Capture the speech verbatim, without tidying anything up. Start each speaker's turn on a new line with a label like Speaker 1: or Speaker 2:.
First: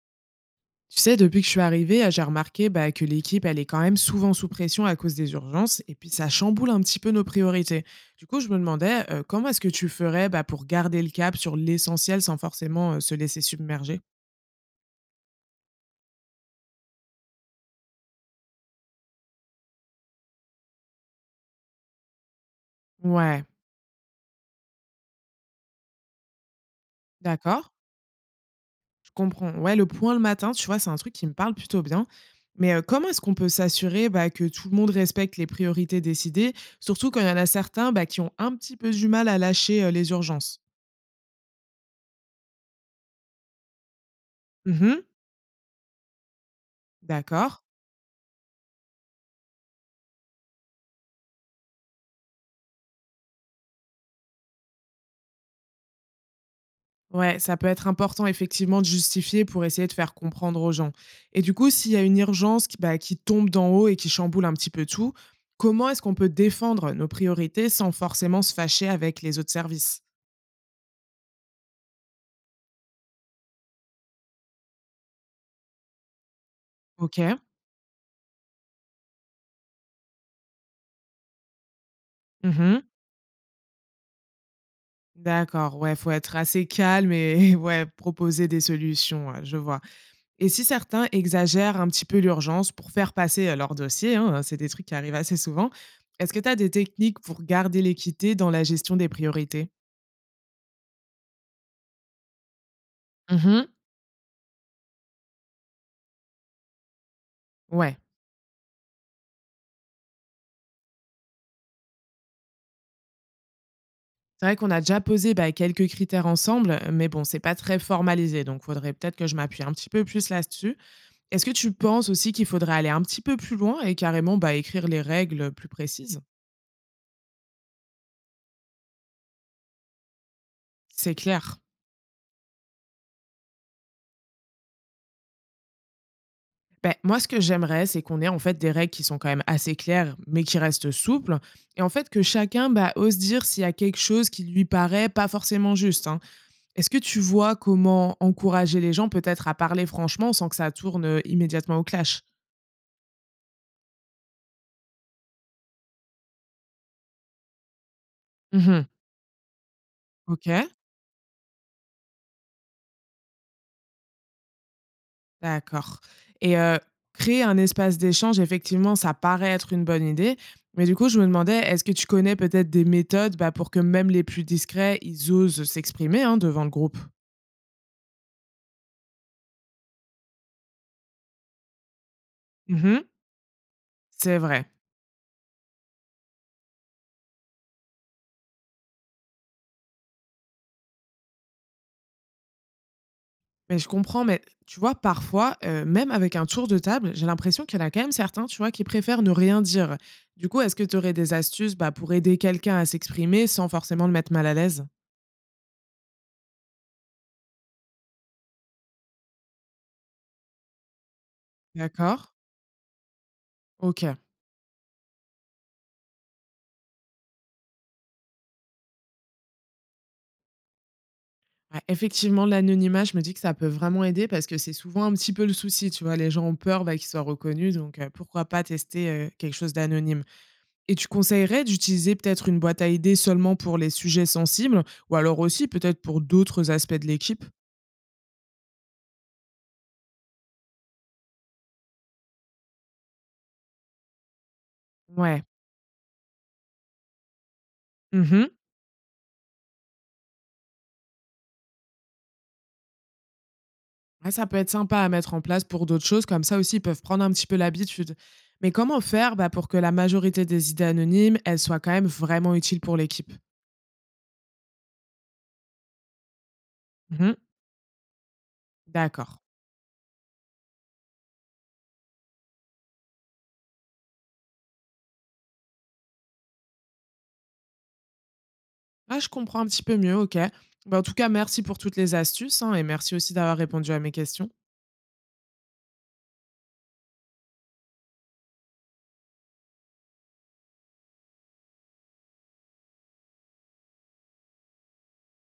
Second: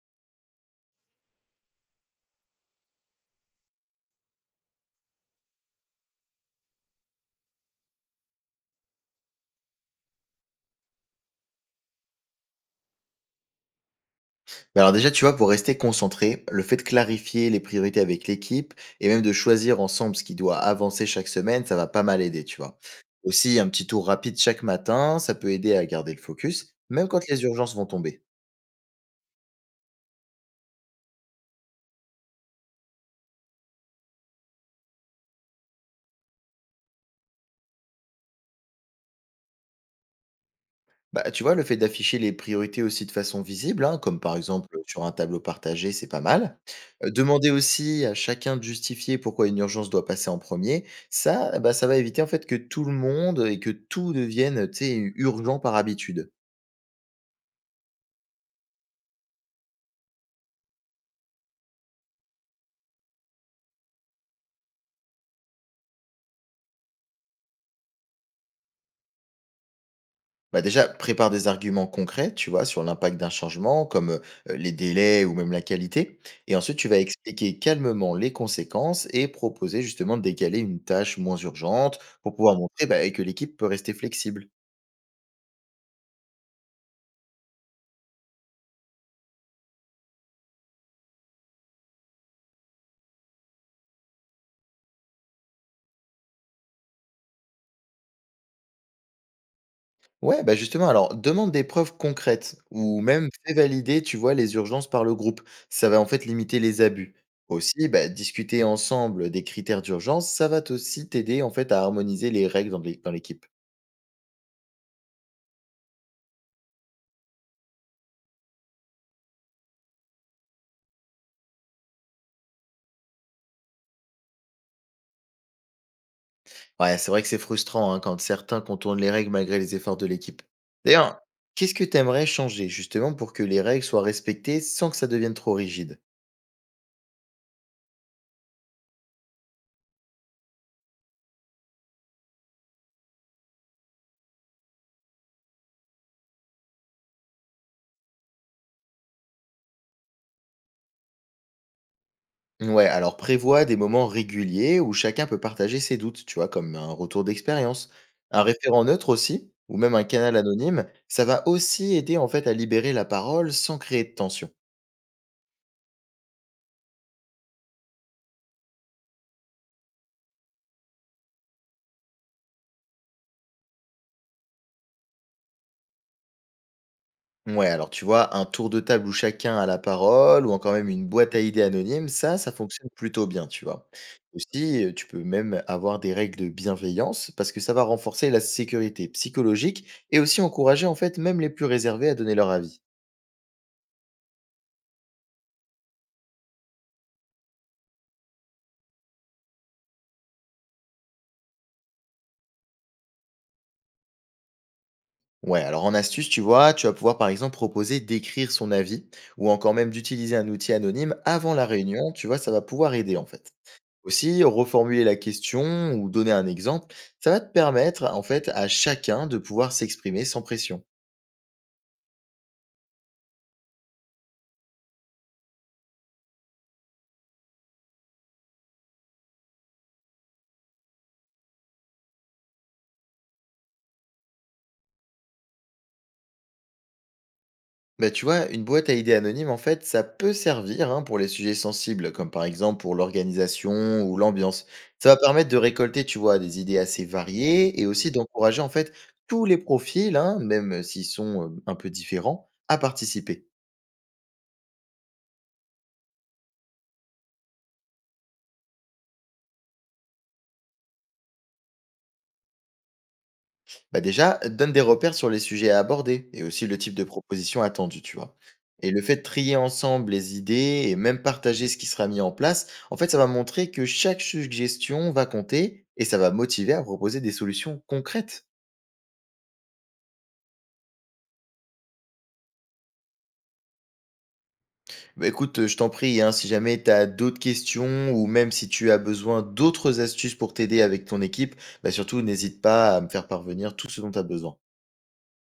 Speaker 1: Tu sais, depuis que je suis arrivée, euh, j'ai remarqué bah, que l'équipe, elle est quand même souvent sous pression à cause des urgences, et puis ça chamboule un petit peu nos priorités. Du coup, je me demandais, euh, comment est-ce que tu ferais bah, pour garder le cap sur l'essentiel sans forcément euh, se laisser submerger.
Speaker 2: Bah alors déjà, tu vois, pour rester concentré, le fait de clarifier les priorités avec l'équipe et même de choisir ensemble ce qui doit avancer chaque semaine, ça va pas mal aider, tu vois.
Speaker 1: Ouais,
Speaker 2: Aussi, un petit tour rapide chaque matin, ça peut aider à garder le focus, même quand les
Speaker 1: d'accord,
Speaker 2: urgences vont tomber.
Speaker 1: je comprends. Ouais, le point le matin, tu vois, c'est un truc qui me parle plutôt bien. Mais euh, comment est-ce qu'on peut s'assurer bah, que tout le monde respecte les priorités décidées, surtout quand il y en a certains bah, qui ont un petit peu du mal à lâcher euh, les urgences.
Speaker 2: Bah, tu vois, le fait d'afficher les priorités aussi de façon visible, hein, comme par exemple sur
Speaker 1: Mhm,
Speaker 2: un tableau partagé, c'est pas mal. Euh, Demander
Speaker 1: d'accord.
Speaker 2: aussi à chacun de justifier pourquoi une urgence doit passer en premier, ça, bah, ça va éviter en fait que tout le monde et que tout devienne, tu sais, urgent par habitude.
Speaker 1: Ouais, ça peut être important effectivement de justifier pour essayer de faire comprendre aux gens. Et du coup, s'il y a une urgence qui, bah, qui tombe d'en haut et qui chamboule un petit peu tout, comment est-ce qu'on peut défendre nos priorités sans forcément se fâcher avec les autres services?
Speaker 2: Bah, déjà, prépare des arguments concrets, tu vois, sur l'impact d'un changement, comme euh, les délais ou même la qualité. Et ensuite, tu vas
Speaker 1: Ok.
Speaker 2: expliquer calmement les conséquences et proposer justement de décaler une tâche moins urgente pour pouvoir
Speaker 1: Mhm.
Speaker 2: montrer bah, que l'équipe peut rester flexible.
Speaker 1: D'accord, ouais, faut être assez calme et ouais, proposer des solutions, ouais, je vois. Et si certains exagèrent un petit peu l'urgence pour faire passer euh, leur dossier, hein, c'est des trucs qui arrivent assez souvent, est-ce que tu as des techniques pour garder l'équité dans la gestion des priorités?
Speaker 2: Ouais, bah justement, alors demande des preuves concrètes ou même fais
Speaker 1: Mhm.
Speaker 2: valider, tu vois, les urgences par le groupe. Ça va en fait limiter les abus. Aussi,
Speaker 1: Ouais.
Speaker 2: bah, discuter ensemble des critères d'urgence, ça va t- aussi t'aider en fait à harmoniser les règles dans l'é- dans l'équipe.
Speaker 1: C'est vrai qu'on a déjà posé, bah, quelques critères ensemble, mais bon, c'est pas très formalisé, donc faudrait peut-être que je m'appuie un petit peu plus là-dessus. Est-ce que tu penses aussi qu'il faudrait aller un petit peu plus loin et carrément, bah, écrire les règles plus précises?
Speaker 2: Ouais, c'est vrai que c'est frustrant hein, quand certains contournent les règles malgré les efforts de l'équipe.
Speaker 1: C'est
Speaker 2: D'ailleurs,
Speaker 1: clair.
Speaker 2: qu'est-ce que tu aimerais changer justement pour que les règles soient respectées sans que ça devienne trop rigide?
Speaker 1: Bah, moi, ce que j'aimerais, c'est qu'on ait en fait des règles qui sont quand même assez claires, mais qui restent souples. Et en fait, que chacun, bah, ose dire s'il y a quelque chose qui lui paraît pas forcément juste, hein. Est-ce que tu vois comment encourager les gens peut-être à parler franchement sans que ça tourne, euh, immédiatement au clash?
Speaker 2: Ouais, alors prévois des moments réguliers où chacun peut partager ses doutes, tu vois, comme un retour d'expérience. Un référent
Speaker 1: Mmh.
Speaker 2: neutre aussi, ou même un canal
Speaker 1: OK.
Speaker 2: anonyme, ça va aussi aider en fait à libérer la parole sans créer de tension.
Speaker 1: D'accord. Et heu, créer un espace d'échange, effectivement, ça paraît être une bonne idée. Mais du coup, je me demandais, est-ce que tu connais peut-être des méthodes, bah, pour que même les plus discrets, ils osent s'exprimer, hein, devant le groupe?
Speaker 2: Ouais, alors tu vois, un tour de table où chacun a la parole ou encore même une boîte à idées anonyme, ça, ça fonctionne
Speaker 1: Mmh.
Speaker 2: plutôt bien, tu vois.
Speaker 1: C'est vrai.
Speaker 2: Aussi, euh, tu peux même avoir des règles de bienveillance parce que ça va renforcer la sécurité psychologique et aussi encourager en fait même les plus réservés à donner leur avis.
Speaker 1: Mais je comprends, mais tu vois, parfois, heu, même avec un tour de table, j'ai l'impression qu'il y en a quand même certains, tu vois, qui préfèrent ne rien dire. Du coup, est-ce que tu aurais des astuces, bah, pour aider quelqu'un à s'exprimer sans forcément le mettre mal à l'aise?
Speaker 2: Ouais, alors en astuce, tu vois, tu vas pouvoir par exemple proposer d'écrire son avis ou encore même d'utiliser un outil anonyme avant la réunion, tu
Speaker 1: D'accord.
Speaker 2: vois, ça va pouvoir aider en fait.
Speaker 1: OK.
Speaker 2: Aussi, reformuler la question ou donner un exemple, ça va te permettre en fait à chacun de pouvoir s'exprimer sans pression.
Speaker 1: Ouais, effectivement, l'anonymat, je me dis que ça peut vraiment aider parce que c'est souvent un petit peu le souci, tu vois. Les gens ont peur bah, qu'ils soient reconnus, donc euh, pourquoi pas tester euh, quelque chose d'anonyme. Et tu conseillerais d'utiliser peut-être une boîte à idées seulement pour les sujets sensibles, ou alors aussi peut-être pour d'autres aspects de l'équipe?
Speaker 2: Bah, tu vois, une boîte à idées anonyme, en fait, ça peut servir hein, pour les sujets sensibles, comme par exemple pour l'organisation ou l'ambiance. Ça va
Speaker 1: Ouais.
Speaker 2: permettre de récolter, tu vois, des idées assez variées et aussi
Speaker 1: Mhm.
Speaker 2: d'encourager en fait tous les profils, hein, même s'ils sont euh, un peu différents, à participer.
Speaker 1: Ouais, ça peut être sympa à mettre en place pour d'autres choses, comme ça aussi ils peuvent prendre un petit peu l'habitude. Mais comment faire bah, pour que la majorité des idées anonymes, elles soient quand même vraiment utiles pour l'équipe?
Speaker 2: Bah déjà, donne des repères sur les sujets à aborder et aussi le type de
Speaker 1: Mhm.
Speaker 2: proposition attendue, tu vois. Et le fait de
Speaker 1: D'accord.
Speaker 2: trier ensemble les idées et même partager ce qui sera mis en place, en fait, ça va montrer que chaque suggestion va compter et ça va motiver à proposer des solutions concrètes.
Speaker 1: Ah, je comprends un petit peu mieux, OK. Bah, en tout cas, merci pour toutes les astuces, hein, et merci aussi d'avoir répondu à mes questions.
Speaker 2: Bah écoute, euh, je t'en prie, hein, si jamais tu as d'autres questions ou même si tu as besoin d'autres astuces pour t'aider avec ton équipe, bah surtout n'hésite pas à me faire parvenir tout ce dont tu as besoin.